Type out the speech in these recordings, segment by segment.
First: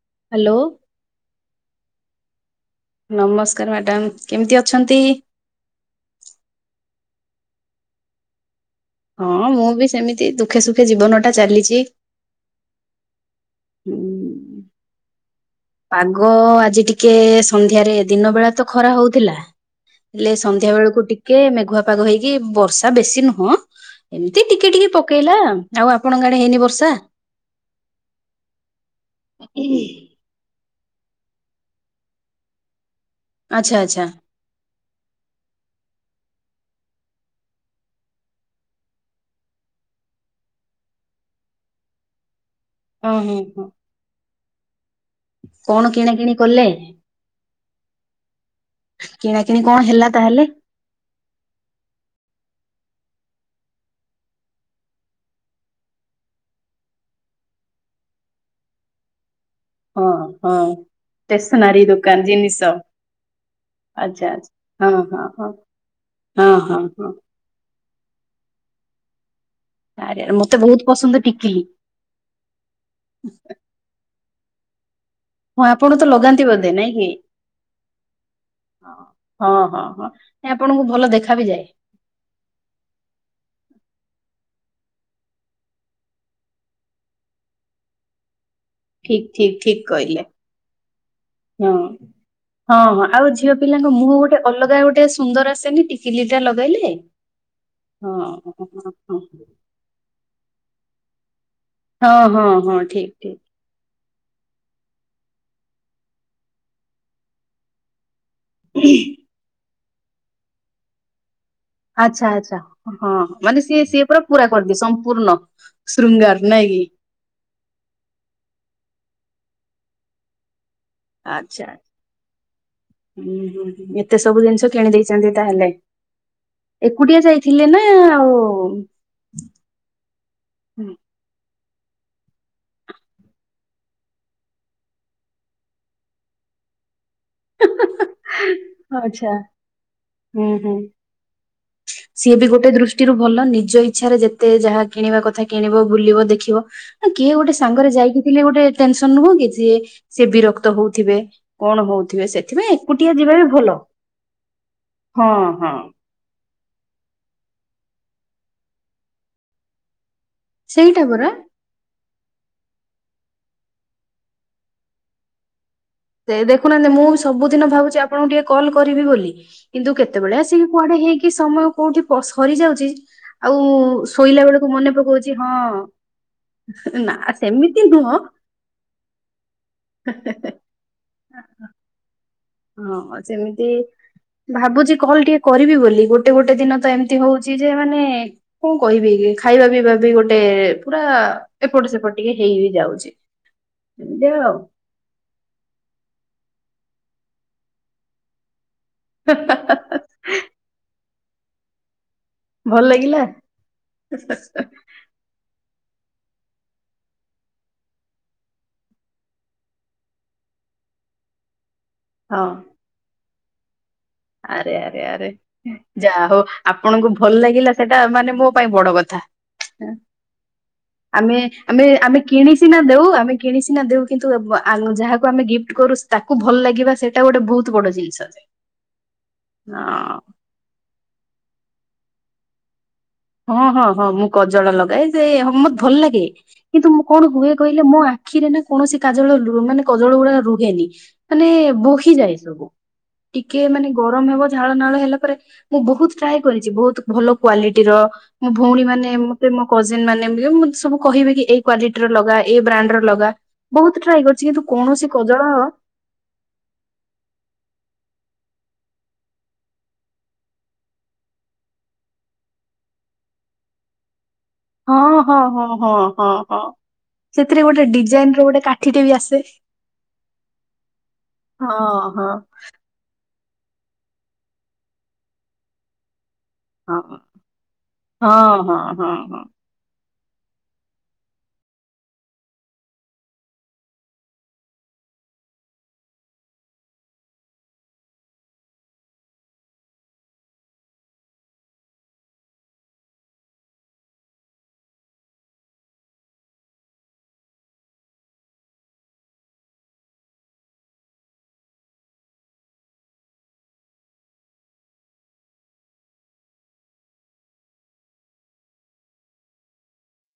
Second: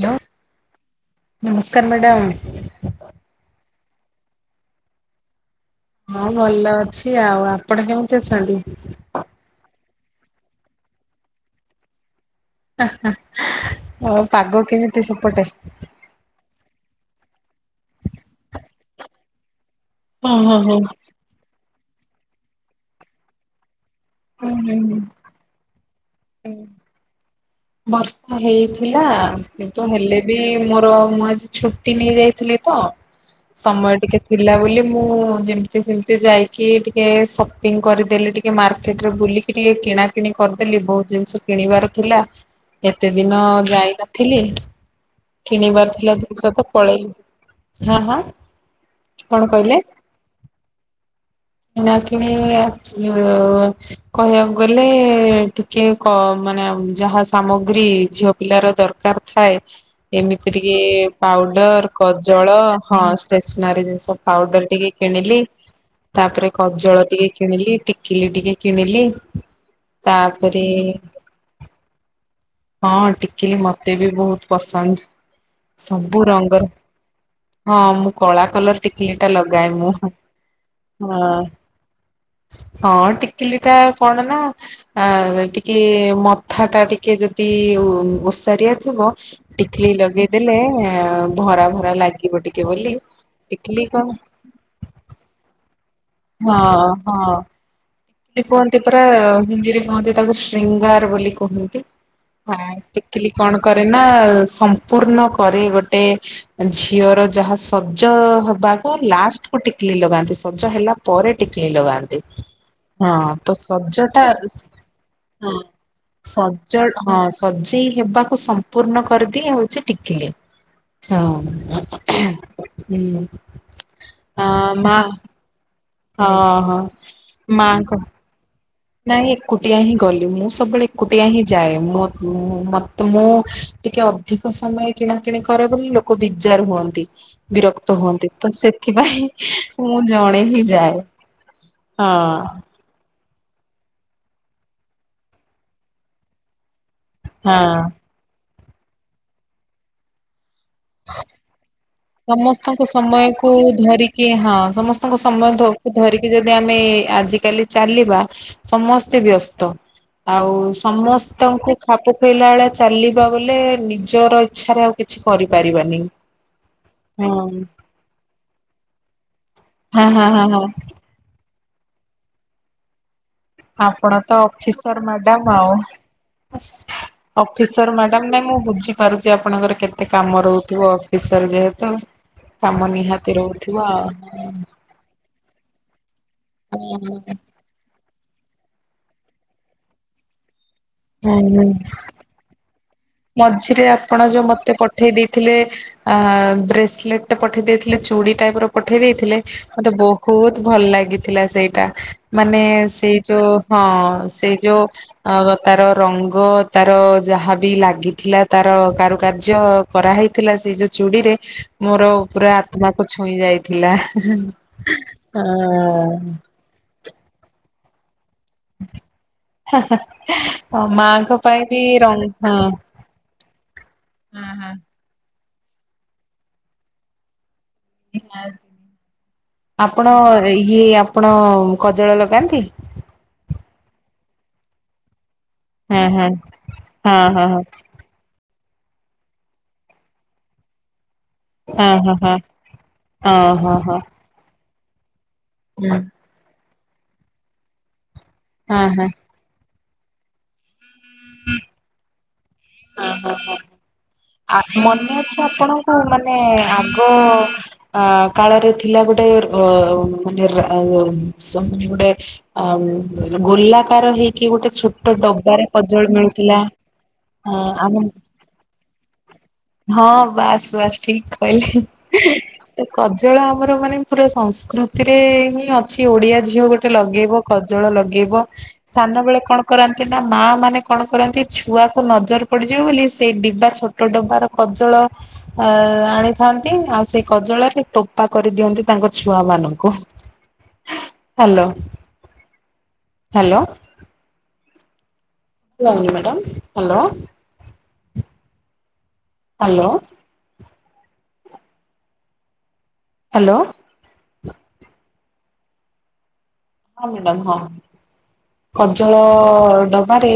Hello. Hello. ନମସ୍କାର madam. ନମସ୍କାର madam. କେମିତି ଅଛନ୍ତି? ହଁ ଭଲ ଅଛି ଆଉ। ଆପଣ କେମିତି ଅଛନ୍ତି? ହଁ ମୁଁ ବି ସେମିତି ଦୁଃଖେ ସୁଖେ ଜୀବନ ଟା ଚାଲିଚି। ଆଉ ପାଗ କେମିତି ସେପଟେ? ପାଗ ଆଜି ଟିକେ ସନ୍ଧ୍ୟାରେ ଦିନ ବେଳା ତ ଖରା ହଉଥିଲା। ହେଲେ ହଁ ହଁ ସନ୍ଧ୍ୟା ହଁ। ବେଳକୁ ଟିକେ ମେଘୁଆ ପାଗ ହେଇକି ବର୍ଷା ବେଶୀ ନୁହଁ। ଏମିତି ହୁଁ ଟିକେ ହୁଁ ଟିକେ ହୁଁ। ପକେଇଲା ଆଉ ଆପଣଙ୍କ ଆଡେ ହେଇନି ବର୍ଷା? ବର୍ଷା ହେଇଥିଲା କିନ୍ତୁ ହେଲେ ଏ ମୋର ମୁଁ ଆଜି ଛୁଟି ନେଇ ଯାଇଥିଲି ତ ଆଚ୍ଛା ସମୟ ଆଚ୍ଛା ଟିକେ ଥିଲା ବୋଲି ମୁଁ ଯେମିତି ସେମିତି ଯାଇକି ଟିକେ ସପିଂ କରିଦେଲି ଟିକେ ଟିକେ ମାର୍କେଟରେ ବୁଲିକି ଟିକେ କିଣାକିଣି କରିଦେଲି ବହୁତ ଜିନିଷ କିଣିବାର ଥିଲା। କେତେ ହଁ ହଁ ଦିନ ହଁ ଯାଇନଥିଲି କଣ କିଣିବାର କିଣା ଥିଲା କିିଣି ଜିନିଷ ତ କଲେ? ପଳେଇଲି। ହଁ ହଁ କିଣା କଣ କିିଣି କହିଲେ? ହେଲା ତାହେଲେ କିଣା କିଣି ଆଚିଓ କହିବାକୁ ଗଲେ ଟିକେ ମାନେ କ ଯାହା ସାମଗ୍ରୀ ଝିଅ ପିଲାର ଦରକାର ଥାଏ। ହଁ ଏମିତିରେ ହଁ। କି ଷ୍ଟେସନାରୀ ପାଉଡର, ଦୋକାନ କଜଳ, ଜିନିଷ ହଁ ଷ୍ଟେସନାରୀ ଜିନିଷ ଆଚ୍ଛା ଆଚ୍ଛା ପାଉଡର ଟିକେ ହଁ ହଁ କିଣିଲି ହଁ। ତାପରେ ହଁ ହଁ କଜଳ ହଁ। ଟିକେ କିଣିଲି ଟିକିଲି ଟିକେ କିଣିଲି। ଆରେ ମତେ ତାପରେ ବହୁତ ପସନ୍ଦ ଟିକିଲି। ହଁ ଟିକିଲି ମତେ ବି ବହୁତ ପସନ୍ଦ। ହଁ ଆପଣ ତ ସବୁ ଲଗାନ୍ତି ରଙ୍ଗର ବୋଧେ ନାଇଁ କି? ହଁ ମୁଁ କଳା କଲର ହଁ ଟିକଲି ଟା ହଁ ଲଗାଏ ହଁ ମୁଁ ହଁ ନାଇଁ ଆପଣଙ୍କୁ ଭଲ ହଁ। ଦେଖା ବି ଯାଏ ହଁ ଟିକିଲି ଟା କୁହନି ନା ଆ ଟିକେ ମଥା ଟା ଟିକେ ଯଦି ଓ ଓସାରିଆ ଥିବ ଠିକ ଠିକ ଠିକ ଟିକିଲି କହିଲେ ଲଗେଇଦେଲେ ଭରା ହଁ ଭରା ଲାଗିବ ଟିକେ ହଁ ବୋଲି ହଁ ଆଉ ଝିଅ ଟି ପିଲାଙ୍କ ମୁହଁ ଗୋଟେ ଅଲଗା ଗୋଟେ ସୁନ୍ଦର ଆସେନି ଟିକିଲି ଟା ହଁ ଲଗାଇଲେ? ହଁ କୁହନ୍ତି ପରା ହିନ୍ଦୀରେ କୁହନ୍ତି ତାକୁ ଶୃଙ୍ଗାର ବୋଲି କୁହନ୍ତି। ହଁ ଟିକିଲି କଣ କରେ ନା ସମ୍ପୂର୍ଣ କରେ ଗୋଟେ ଝିଅର ଯାହା ସଜ ହ ବାକୁ ଲାଷ୍ଟ କୁ ଟିକିଲିି ଲଗାନ୍ତି ସଜ ହେଲା ପରେ ଟିକିଲିି ଆଚ୍ଛା ଲଗାନ୍ତି। ଆଚ୍ଛା ହଁ ତ ମାନେ ସିଏ ସିଏ ପୁରା ସଜଟା ପୁରା ହଁ କରିଦିଏ ସମ୍ପୂର୍ଣ୍ଣ ଶୃଙ୍ଗାର ନାଇଁ କି ସଜ ହଁ ସଜେଇ ହେବାକୁ ସମ୍ପୂର୍ଣ୍ଣ କରିଦିଏ ହଉଚି ଟିକିଲି। ହଁ ଆଚ୍ଛା ହୁଁ ଅ ମା ଦା ହେଲେ ହଁ ହ ମା ଙ୍କ ଆଉ ନାଇଁ ଏକୁଟିଆ ହିଁ ଗଲି ମୁଁ ସବେଳେ ଏକୁଟିଆ ହିଁ ଯାଏ ମ ମୁ ମତେ ମୁଁ ଟିକେ ଅଧିକ ସମୟ କିଣା କିଣି କରେ ବୋଲି ଲୋକ ବିଜାର ହୁଅନ୍ତି। ବିରକ୍ତ ହୁଅନ୍ତି ତ ସେଥିପାଇଁ ଆଚ୍ଛା ମୁଁ ହୁଁ ଜଣେ ହିଁ ହୁଁ ଯାଏ। ହଁ। ଟିରୁ ଗଲ ନିଜ ଇଚ୍ଛାରେ ଯେତେ ଯାହା କିଣିବା କଥା କିଣିବ ବୁଲିବ ଦେଖିବ। ନା କିଏ ଗୋଟେ ହଁ। ସାଙ୍ଗରେ ଯାଇକି ଥିଲେ ଗୋଟେ ଟେନସନ ନୁହଁ କି ଯିଏ ସେ ବିରକ୍ତ ହଉଥିବେ କଣ ହଉ ସମସ୍ତଙ୍କ ସମୟ କୁ ଧରିକି ହଁ ସମସ୍ତଙ୍କ ସମୟ ହଁ ଧ ହଁ। ଧରିକି ଯଦି ଆମେ ଆଜିକାଲି ଚାଲିବା ସମସ୍ତେ ବ୍ୟସ୍ତ ଆଉ ସେଇଟା ପରା ସମସ୍ତଙ୍କୁ ଖାପ ଖୁଆଇଲା ବଳିଆ ଚାଲିବା ବୋଲେ ନିଜର ଇଚ୍ଛାରେ ଆଉ କିଛି କରିପାରିବାନି। ସେ ଦେଖୁନାହାନ୍ତି ମୁଁ ହଁ ସବୁଦିନ ଭାବୁଛି ଆପଣଙ୍କୁ ଟିକେ କଲ୍ କରିବି ବୋଲି। କିନ୍ତୁ ହଁ ହଁ କେତେବେଳେ ହଁ ହଁ ଆସିକି କୁଆଡେ ହେଇକି ସମୟ କୋଉଠି ପ ସରିଯାଉଛି ଆଉ ଆପଣ ତ ଶୋଇଲା ବେଳକୁ ମନେ ଅଫିସର ପକଉଛି ମ୍ୟାଡାମ ହଁ। ଆଉ। ନା ସେମିତି ଅଫିସର ନୁହଁ ମ୍ୟାଡାମ ନାଇଁ ମୁଁ ବୁଝିପାରୁଛି ଆପଣଙ୍କର କେତେ କାମ ରହୁଛି। ଥିବ ଅଫିସର ଯେହେତୁ। କାମ ହଁ ନିହାତି ସେମିତି ରହୁଥିବ ଆଉ। ଭାବୁଛି କଲ ଟିକେ କରିବି ବୋଲି ଗୋଟେ ଗୋଟେ ଦିନ ତ ଏମିତି ହଉଛି ଯେ ମାନେ କଁ କହିବି କି ଖାଇବା ପିଇବା ବି ଗୋଟେ ପୁରା ହୁଁ ହୁଁ। ଏପଟ ସେପଟ ଟିକେ ହେଇ ବିି ଯାଉଛି। ମଝିରେ ଆପଣ ଏମିତି ଯୋଉ ଆଉ ମତେ ପ ପଠେଇ ଦେଇଥିଲେ ଆ ବ୍ରେସଲେଟା ପଠେଇ ଦେଇଥିଲେ ଚୁଡ଼ି ଟାଇପ ର ପଠେଇ ଦେଇଥିଲେ ମତେ ବହୁତ ଭଲ ଲାଗିଥିଲା ସେଇଟା ମାନେ ଭଲ ସେଇ ଲାଗିଲା ଯୋଉ ହଁ ସେଇ ଯୋ ଅ ତାର ରଙ୍ଗ ତାର ଯାହାବି ଲା ଲାଗିଥିଲା ତାର କାରୁକାର୍ଯ୍ୟ କରାହେଇଥିଲା ସେ ଯୋଉ ଚୁଡିରେ ମୋର ହଁ। ପୁରା ତମକୁ ଛୁଇଁ ଯାଇଥିଲା ଆରେ ଆରେ ଆରେ ହଁ ଯାହା ହଉ ଆପଣଙ୍କୁ ଭଲ ଲାଗିଲା ସେଇଟା ମାନେ ମ ପାଇଁ ବଡ କଥା ହଁ ଆମେ ମାଙ୍କ ପାଇଁ ବି ଆମେ ଆମେ ରଙ୍ଗ କିଣି ହଁ ସିନା ଦଉ ଆମେ କିଣି ସିନା ଦେଉ କିନ୍ତୁ ବ୍ ଆ ଯାହାକୁ ଆମେ ଗିଫ୍ଟ କରୁ ତାକୁ ଭଲ ଲାଗିବା ସେ ଟା ଗୋଟେ ବହୁତ ବଡ ଜିନସ୍ ଯେ। ଆପଣ ହଁ ଇଏ ଆପଣ କଜଳ ଲଗାନ୍ତି। ହଁ ହଁ ହଁ ମୁଁ କଜଳ ଲଗାଏ ସେ ମତେ ଭଲ ହଁ ଲାଗେ ହଁ କିନ୍ତୁ ମୁଁ କଣ ହଁ ହଁ ହୁଏ ହଁ। କହିଲେ ମୋ ଆ ଆଖିରେ ନା କୌଣସି କାଜଳ ମାନେ କଜଳ ଗୁଡା ରୁହେନି। ମାନେ ଓହୋ ହୋ ବୋହିଯାଏ ସବୁ ଟିକେ ଓହୋ ମାନେ ହୋ। ଗରମ ହବ ଝାଳ ନାଳ ହେଲା ପରେ ମୁଁ ହୁଁ। ବହୁତ ଟ୍ରାଏ କରିଛି ବହୁତ ଭଲ କ୍ଵାଲିଟିର ମୋ ଭଉଣୀ ହଁ ହଁ ମାନେ ମତେ ମୋ କଜିନ୍ ମାନେ ମତେ ସବୁ କହିବି କି ଏଇ କ୍ଵାଲିଟି ର ଲଗା ଏ ବ୍ରାଣ୍ଡ ର ଲଗା ଓହୋ ହୋ ବହୁତ ଟ୍ରାଏ କରିଛି କିନ୍ତୁ କୌଣସି କଜଳ ହ ମାନେ ଆଗ ଅ କାଳରେ ଥିଲା ଗୋଟେ ଅ ମାନେ ରା ମାନେ ଗୋଟେ ଆ ଗୋଲାକାର ହେଇ ହଁ, ହଁ, ହଁ, ହଁ, ହଁ, ମିଳୁଥିଲା ହଁ, ଆ ସେଥିରେ ଗୋଟେ ଆମ ଡିଜାଇନ ର ଗୋଟେ କାଠିଟେ ବି ଆସେ। ହଁ ବାସ୍ ବାସ୍ ଠିକ ହଁ ହଁ କହିଲେ। କଜଳ ଆମର ମାନେ ପୁରା ସଂସ୍କୃତିରେ ହିଁ ଅଛି, ଓଡିଆ ଝିଅ ଗୋଟେ ଗଟେ ହଁ। ଲଗେଇବ କଜଳ ହଁ ଲଗେଇବ ହଁ ହଁ ସାନ ହଁ। ବେଳେ କଣ କରନ୍ତି ନା ମା ମାନେ କଣ କରନ୍ତି ଛୁଆକୁ ନଜର ପଡିଯିବ ବୋଲି ସେଇ ଡିବା ଛୋଟ ଡବାର କଜଳ ଅ ଆଣିଥାନ୍ତି ଆଉ ସେଇ କଜଳରେ ଟୋପା କରିଦିଅନ୍ତି, ତାଙ୍କ ଛୁଆ ମାନଙ୍କୁ ହ୍ୟାଲୋ, ହ୍ୟାଲୋ। ଲାଗୁନି ମ୍ୟାଡ଼ାମ ହ୍ୟାଲୋ। ହାଲୋ। ହାଲୋ। ହଁ ମ୍ୟାଡ଼ାମ ହଁ। କଜଳ ଡବାରେ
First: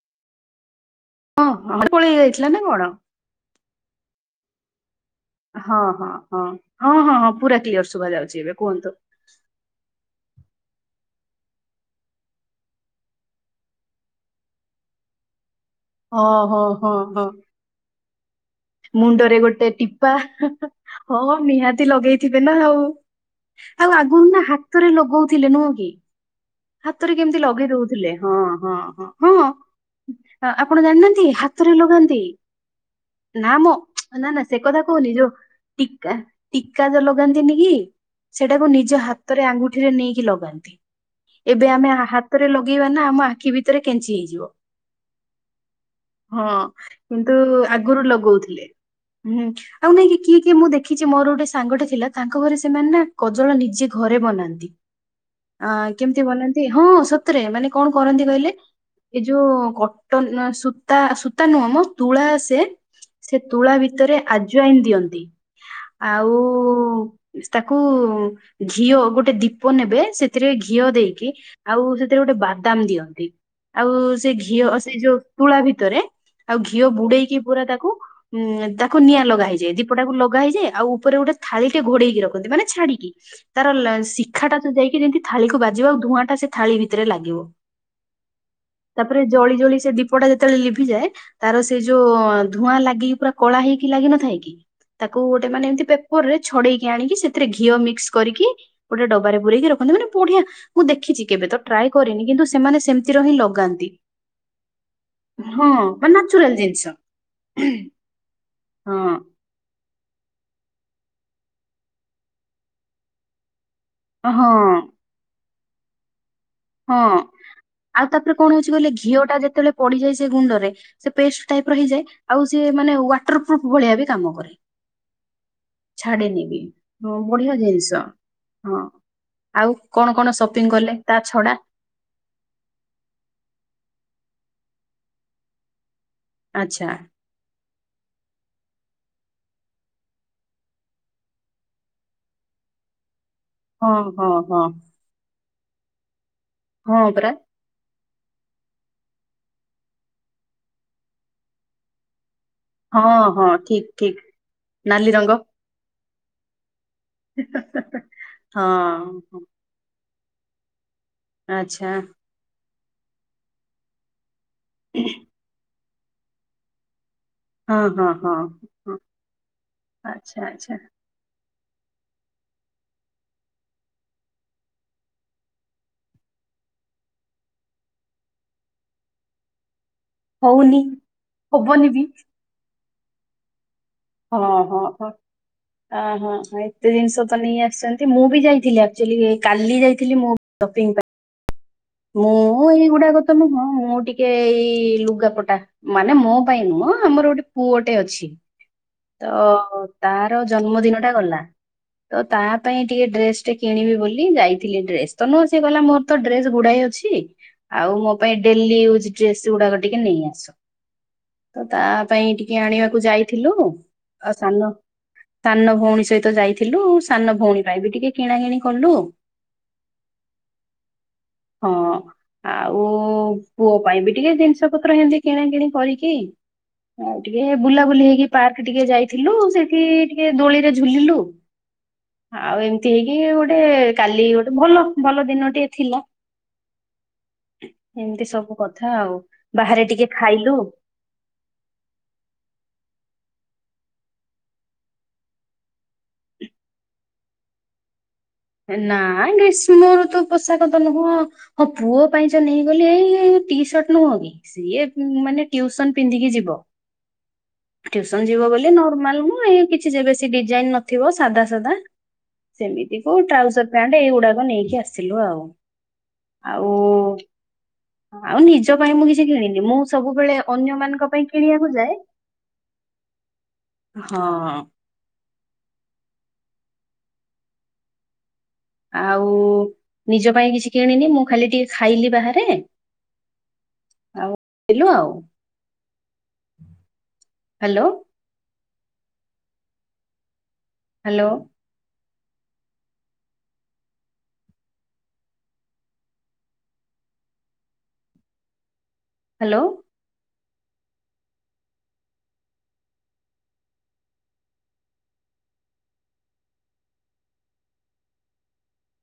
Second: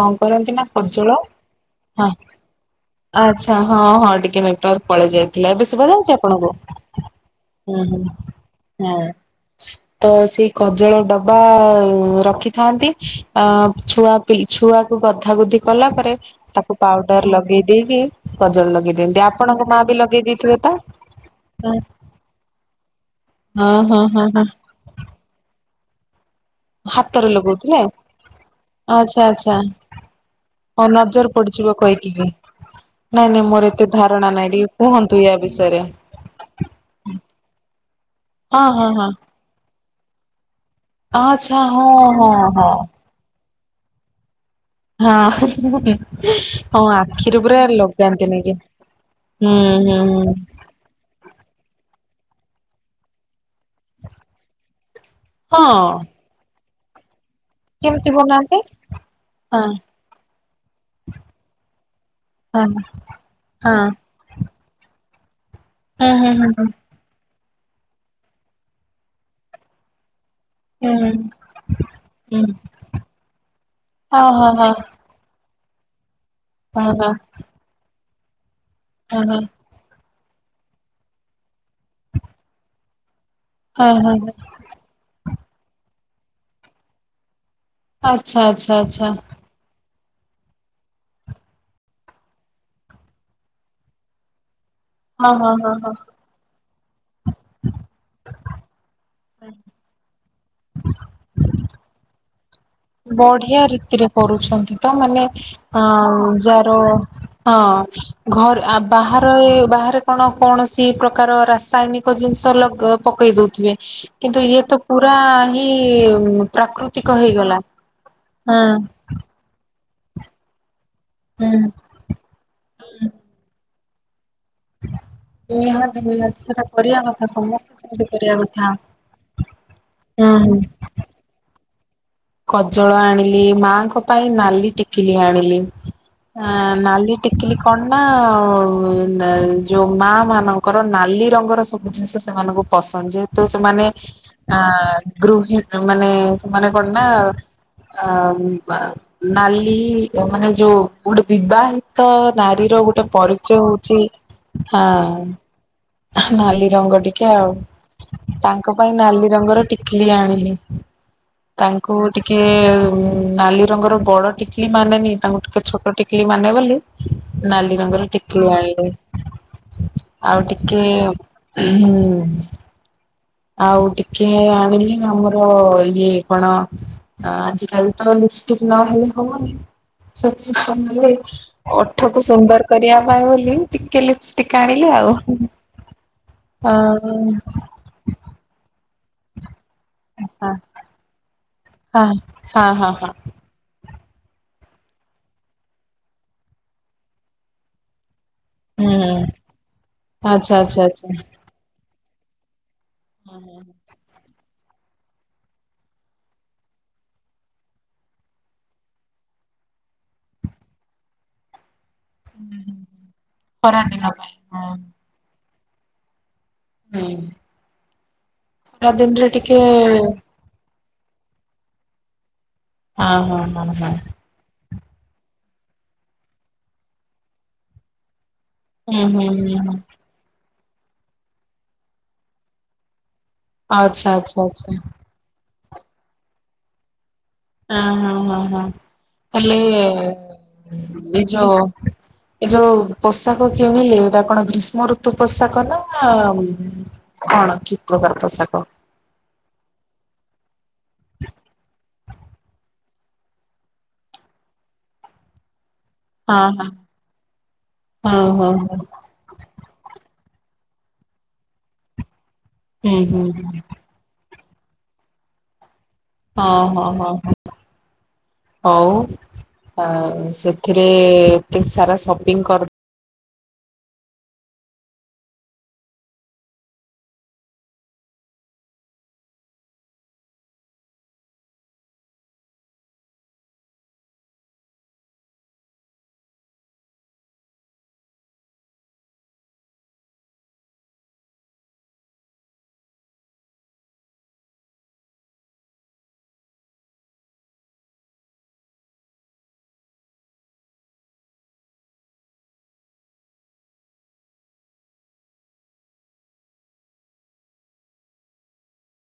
କଣ କରନ୍ତି ନା କଜଳ ହଁ [unintelligible] ହଁ ପଳେଇ ଯାଇଥିଲା ନା କଣ? ଆଚ୍ଛା ହଁ ହଁ ଟିକେ ନେଟୱାର୍କ ପଳେଇଯାଇ ଥିଲା। ଏବେ ହଁ ହଁ ଶୁଭାଯାଉଚି ହଁ ଆପଣଙ୍କୁ? ହଁ ହଁ ହଁ ପୁରା ଉଁ କ୍ଲିୟର ହୁଁ ଶୁଭା ଯାଉଛି ଏବେ କୁହନ୍ତୁ। ହଁ। ତ ସେଇ କଜଳ ଡବା ରଖିଥାନ୍ତି। ଅ ଛୁଆ ପି ଛୁଆକୁ ଗଧା ଗୁଧି କଲା ପରେ ହଁ ହଁ ତାକୁ ହଁ ହଁ ପାଉଡର ଲଗେଇ ଦେଇକି କଜଳ ଲଗେଇ ଦିଅନ୍ତି। ମୁଣ୍ଡରେ ଆପଣଙ୍କ ଗୋଟେ ମା ବି ଟିପା। ଲଗେଇ ଦେଇଥିବେ ତ? ହଁ ହଁ ନିହାତି ଲଗେଇଥିବେ ନା। ଆଉ ହଁ ହଁ ଆଗୁରୁ ହଁ ନା ହା ହାତ ରେ ଲଗଉଥିଲେ ନୁହଁ କି। ହାତରେ କେମିତି ଲଗେଇ ଦଉଥିଲେ। ହଁ, ହଁ, ହଁ, ଆଚ୍ଛା ଆଚ୍ଛା। ହଁ। ଆପଣ ହଁ ଜାଣିନାହାନ୍ତି ନଜର ପଡିଯିବ ହାତରେ କହିକି ଲଗାନ୍ତି। କି ନାଇଁ ନାଇଁ ନା ମୋର ମୋ ଏତେ ଧାରଣା ନା ନା ନାଇଁ ସେ ଟିକେ କଥା କହୁନି କୁହନ୍ତୁ ଯୋଉ ୟା ବିଷୟରେ। ଟିକା ଟିକା ଯୋଉ ଲଗାନ୍ତିନି କି ହଁ ସେଟାକୁ ହଁ ନିଜ ହଁ ହାତରେ ଆଙ୍ଗୁଠିରେ ନେଇକି ଲଗାନ୍ତି। ଆଚ୍ଛା ଏବେ ହଁ ଆମେ ହଁ ହାତରେ ହଁ। ଲଗେଇବା ନା ଆମ ଆଖି ଭିତରେ କେଞ୍ଚି ହେଇଯିବ। ହଁ। ହଁ ଆଖିରେ ପୁରା ଲଗାନ୍ତି। ନେଇକି। କହୁଥିଲେ। ହୁଁ ଆଉ ହୁଁ ନାଇଁ କି ହୁଁ କିଏ କିଏ ମୁଁ ଦେଖ ଦେଖିଚି ମୋର ଗୋଟେ ସାଙ୍ଗଟେ ଥିଲା ତାଙ୍କ ଘରେ ସେମାନେ ନା କଜଳ ନିଜେ ଘରେ ବନାନ୍ତି। ଅ ହଁ କେମିତି ବନାନ୍ତି ହଁ ସତରେ ମାନେ କଣ କେମିତି କରନ୍ତି କହିଲେ? ବନାନ୍ତି? ଏଇ ଯୋଉ ହଁ କଟନ୍ ସୂତା ସୂତା ନୁହଁ ମ ତୁଳା ଆସେ ହଁ ସେ ତୁଳା ହଁ ଭିତରେ ଆଜୁଆଇନ ଦିଅନ୍ତି। ହୁଁ ଆଉ ହୁଁ ହୁଁ ତାକୁ ଘିଅ ଗୋଟେ ଦୀପ ନେବେ, ସେ ସେଥିରେ ଘିଅ ହୁଁ ହୁଁ ଦେଇକି ଆଉ ସେଥିରେ ଗୋଟେ ହୁଁ। ବାଦାମ ଦିଅନ୍ତି। ଆଉ ହଁ ସେ ହଁ ହଁ ଘିଅ ସେଇ ଯୋଉ ତୁଳା ଭିତରେ ଆଉ ହଁ ଘିଅ ହଁ ବୁଡେଇକି ପୁରା ତା ଉଁ ତାକୁ ନିଆଁ ହଁ ଲଗା ହେଇଯାଏ। ଦି ଦୀପଟାକୁ ଲଗା ହେଇଯାଏ। ଆଉ ଉପରେ ଗୋଟେ ଥାଳି ଟେ ଘୋଡେଇକି ରଖନ୍ତି ମାନେ ଛାଡିକି। ତାର ହଁ ହଁ ହଁ। ଶିଖା ଟା ସେ ଯାଇକି ଯେମିତି ଥାଳି କୁ ବାଜିବ ଆଉ ଧୂଆଁ ଟା ସେ ଥାଳି ଭିତରେ ଲାଗିବ। ଆଚ୍ଛା ଆଚ୍ଛା ଆଚ୍ଛା। ତାପରେ ଜଳି ଜଳି ସେ ଦୀପଟା ଯେତେବେଳେ ଲିଭିଯାଏ ତାର ସେ ଯୋଉ ଧୂଆଁ ଲାଗିକି ପୁରା କଳା ହେଇକି ଲାଗିନଥାଏ କି ତାକୁ ହଁ ଗୋଟେ ହଁ ମାନେ ହଁ ଏମତି ହଁ। ପେ ପେପର୍ ରେ ଛଡେଇକି ଆଣିକି ସେଥିରେ ଘିଅ ମିକ୍ସ କରିକି ଗୋଟେ ଡବାରେ ପୁରେଇକି ରଖନ୍ତି ମାନେ ବଢିଆ ମୁଁ ଦେଖିଚି। କେବେ ତ ଟ୍ରାଏ କରିନି। କିନ୍ତୁ ସେମାନେ ସେମିତିର ହିଁ ବଢିଆ ଲଗାନ୍ତି। ରୀତିରେ କରୁଛନ୍ତି ତ। ମାନେ ହଁ ମାନେ ଅ ନାଚୁରାଲ ଯାହାର ଜିନିଷ ହଁ ଘରେ ହଁ ବାହାରେ ବାହାରେ ଆପଣ କୌଣସି ପ୍ରକାର ରାସାୟନିକ ଜିନିଷ ଲଗ୍ ପକେଇ ଦଉଥିବେ। କିନ୍ତୁ ହଁ ଇଏ ତ ପୁରା ପୁରା ହିଁ ହଁ ପ୍ରାକୃତିକ ହେଇଗଲା। ଆଉ ତାପରେ କଣ ହଁ ହଉଛି କହିଲେ ଘିଅ ଟା ଯେତେବେଳେ ପଡିଯାଏ ସେ ଗୁଣ୍ଡ ରେ ସେ ପେଷ୍ଟ ହୁଁ ଟାଇପ୍ ର ହେଇଯାଏ। ଆଉ ସିଏ ମାନେ ୱାଟର ପ୍ରୁଫ୍ ଭଳିଆ ବି କାମ କରେ। ନିହାତି ନିହାତି ଛାଡେନି ବି। ସେଟା କରିବା କଥା ବଢିଆ ସମସ୍ତେ ଜିନିଷ ସେମିତି କରିବା କଥା। ହଁ। ଆଉ କଣ କଣ ହୁଁ ସପିଂ କଲେ ତା ଛଡା? କଜଳ ଆଣିଲି ମାଙ୍କ ପାଇଁ ନାଲି ଟିକିଲି ଆଣିଲି। ଆ ଆଚ୍ଛା ନାଲି ଟିକିଲି କଣ ନା, ଯେଉଁ ମାଆ ମାନଙ୍କର ନାଲି ରଙ୍ଗର ସବୁ ଜିନିଷ ସେମାନଙ୍କୁ ପସନ୍ଦ। ଯେହେତୁ ସେମାନେ ହଁ ହଁ ଆ ହଁ ଗୃହିଣୀ ମାନେ ସେମାନେ କଣ ନା ହଁ ପରା ଆ ବା ନାଲି ମାନେ ଯୋଉ ଗୋଟେ ବିବାହିତ ନାରୀ ଗୋଟେ ହଁ ହଁ ପରିଚୟ ଠିକ ହଉଚି ଠିକ ନାଲି ରଙ୍ଗ ହଁ ନାଲି ରଙ୍ଗ ଟିକେ ଆଉ। ତାଙ୍କ ପାଇଁ ନାଲି ହଁ ରଙ୍ଗର ଟିକିଲି ଆଣିଲି। ଆଚ୍ଛା ତାଙ୍କୁ ଟିକେ ନାଲି ରଙ୍ଗର ବଡ ଟିକିଲି ମାନେନି ତାଙ୍କୁ ଟିକେ ଛୋଟ ଟିକ୍ କିଲି ମାନେ ବୋଲି ନାଲି ହଁ ରଙ୍ଗର ହଁ ହଁ ଟିକଲି ଆଣିଲ ହଁ ଆଚ୍ଛା ଆଉ ଆଚ୍ଛା ଟିକେ [inaudible] ଆଉ ଟିକେ ଆଣିଲି ଆମର ଇଏ କଣ? ଆଜ କାଲି ତ ଲିପଷ୍ଟିକ ନହେଲେ ହବନି। ସେ ହଉନି ହବନି ବି ଓଠକୁ ସୁନ୍ଦର କରିବା ପାଇଁ ବୋଲି ଟିକେ ଲ ହଁ ହଁ ହଁ ଅ ହଁ ହ ଏତେ ଜିନିଷ ତ ହଁ ନେଇ ଆସଛନ୍ତି। ମୁଁ ବି ଯାଇଥିଲି ଆଚୁଆଲି କାଲି ଯାଇଥିଲି ମୁଁ ସପିଂ ପାଇଁ। ହଁ ମୁଁ ହଁ ହଁ ଏଇଗୁଡାକ ତ ନୁହଁ ମୁଁ ଟିକେ ଏଇ ଲୁଗାପଟା। ମାନେ ମୋ ପାଇଁ ନୁହଁ ଆମର ଗୋଟେ ପୁଅଟେ ଅଛି। ହୁଁ ତ ତାର ଆଚ୍ଛା ଆଚ୍ଛା ଜନ୍ମଦିନ ଆଚ୍ଛା ଟା ଗଲା ତ ତା ପାଇଁ ଟିକେ ଡ୍ରେସ ଟେ କିଣିବି ବୋଲି ଯାଇଥିଲି ଡ୍ରେସ୍ ତ ନୁହଁ ସଏ ଗଲା ମୋର ତ ଡ୍ରେ ଗୁଡାଏ ଅଛି ଆଉ ମୋ ପାଇଁ ଡେଲି ୟୁଜ ଡ୍ରେସ୍ ଗୁଡାକ ଟିକେ ନେଇ ଆସ। ତ ତା ପାଇଁ ଟିକେ ଆଣିବାକୁ ଯାଇଥିଲୁ ଖରା ଦିନ ପାଇଁ ଆଉ ସାନ ହଁ ସାନ ଭଉଣୀ ସହିତ ଯାଇଥିଲୁ ସାନ ଭଉଣୀ ପାଇଁ ବି ଟିକେ କିଣା କିିଣି କଲୁ ନ ଦିନରେ ଟିକେ ହଁ ଆଉ ହଁ ହଁ ହଁ ପୁଅ ହଁ ପାଇଁ ବି ଟିକେ ଜିନିଷ ଜିନିଷ ପତ୍ର ଏମତି କିଣା କିିଣି କରିକି ଆଉ ଟିକେ ବୁଲାବୁଲି ହେଇକି ପାର୍କ ଟିକେ ହୁଁ ହୁଁ ଯାଇଥିଲୁ ହୁଁ ହୁଁ ସେଠି ଟିକେ ଦୋଳିରେ ଝୁଲିଲୁ ଆଉ ଏମିତି ହେଇକି ଗୋଟେ ଆଚ୍ଛା କାଲି ଆଚ୍ଛା ଗୋଟେ ଆଚ୍ଛା ଭଲ ଭଲ ଦିନଟିଏ ଥିଲା। ହଁ ହଁ ଏମିତି ହଁ ସବୁ ହଁ କଥା ଆଉ ହେଲେ ବାହାରେ ଟିକେ ଖାଇଲୁ ଏ ଯୋ ଏଇ ଯୋଉ ପୋଷାକ କିଣିଲେ ଏଇଟା କଣ ଗ୍ରୀଷ୍ମ ଋତୁ ପୋଷାକ ନା କଣ କି ପ୍ରକାର ପୋଷାକ? ନା ଗ୍ରୀଷ୍ମ ର ତ ପୋଷାକ ତ ନୁହଁ। ହଁ ପୁଅ ପାଇଁ ଯ ନେଇଗଲି ଏଇ ଟି ସର୍ଟ ନୁହଁ କି ସିଏ ମାନେ ଟ୍ୟୁସନ ପିନ୍ଧିକି ଯିବ। ହଁ ହଁ ଟ୍ୟୁସନ ହଁ ହଁ ଯିବ ହଁ ବୋଲି ନର୍ମାଲ ମ ଏଇ କିଛି ଯେବେ ଡିଜାଇନ ନଥିବ ସାଧା ସାଧା। ହୁଁ ସେମିତିକୁ ହୁଁ ଟ୍ରାଉଜର ପ୍ୟାଣ୍ଟ ଏଇଗୁଡାକ ନେଇକି ଆସିଲୁ ଆଉ ହଁ ଆଉ ହଁ ହଁ ହଁ ଆଉ ନିଜ ହଉ ପାଇଁ ମୁଁ କିଛି କିଣିନି ମୁଁ ସବୁବେଳେ ସେଥିରେ ଅନ୍ୟମାନଙ୍କ ପାଇଁ ଏତେ କିଣିବାକୁ ଯାଏ ସାରା ସପିଙ୍ଗ କର। ହଁ ଆଉ ନିଜ ପାଇଁ କିଛି କିଣିନି ମୁଁ ଖାଲି ଟିକେ ଖାଇଲି ବାହାରେ ଆଉ ଥିଲୁ ଆଉ। Hello hello hello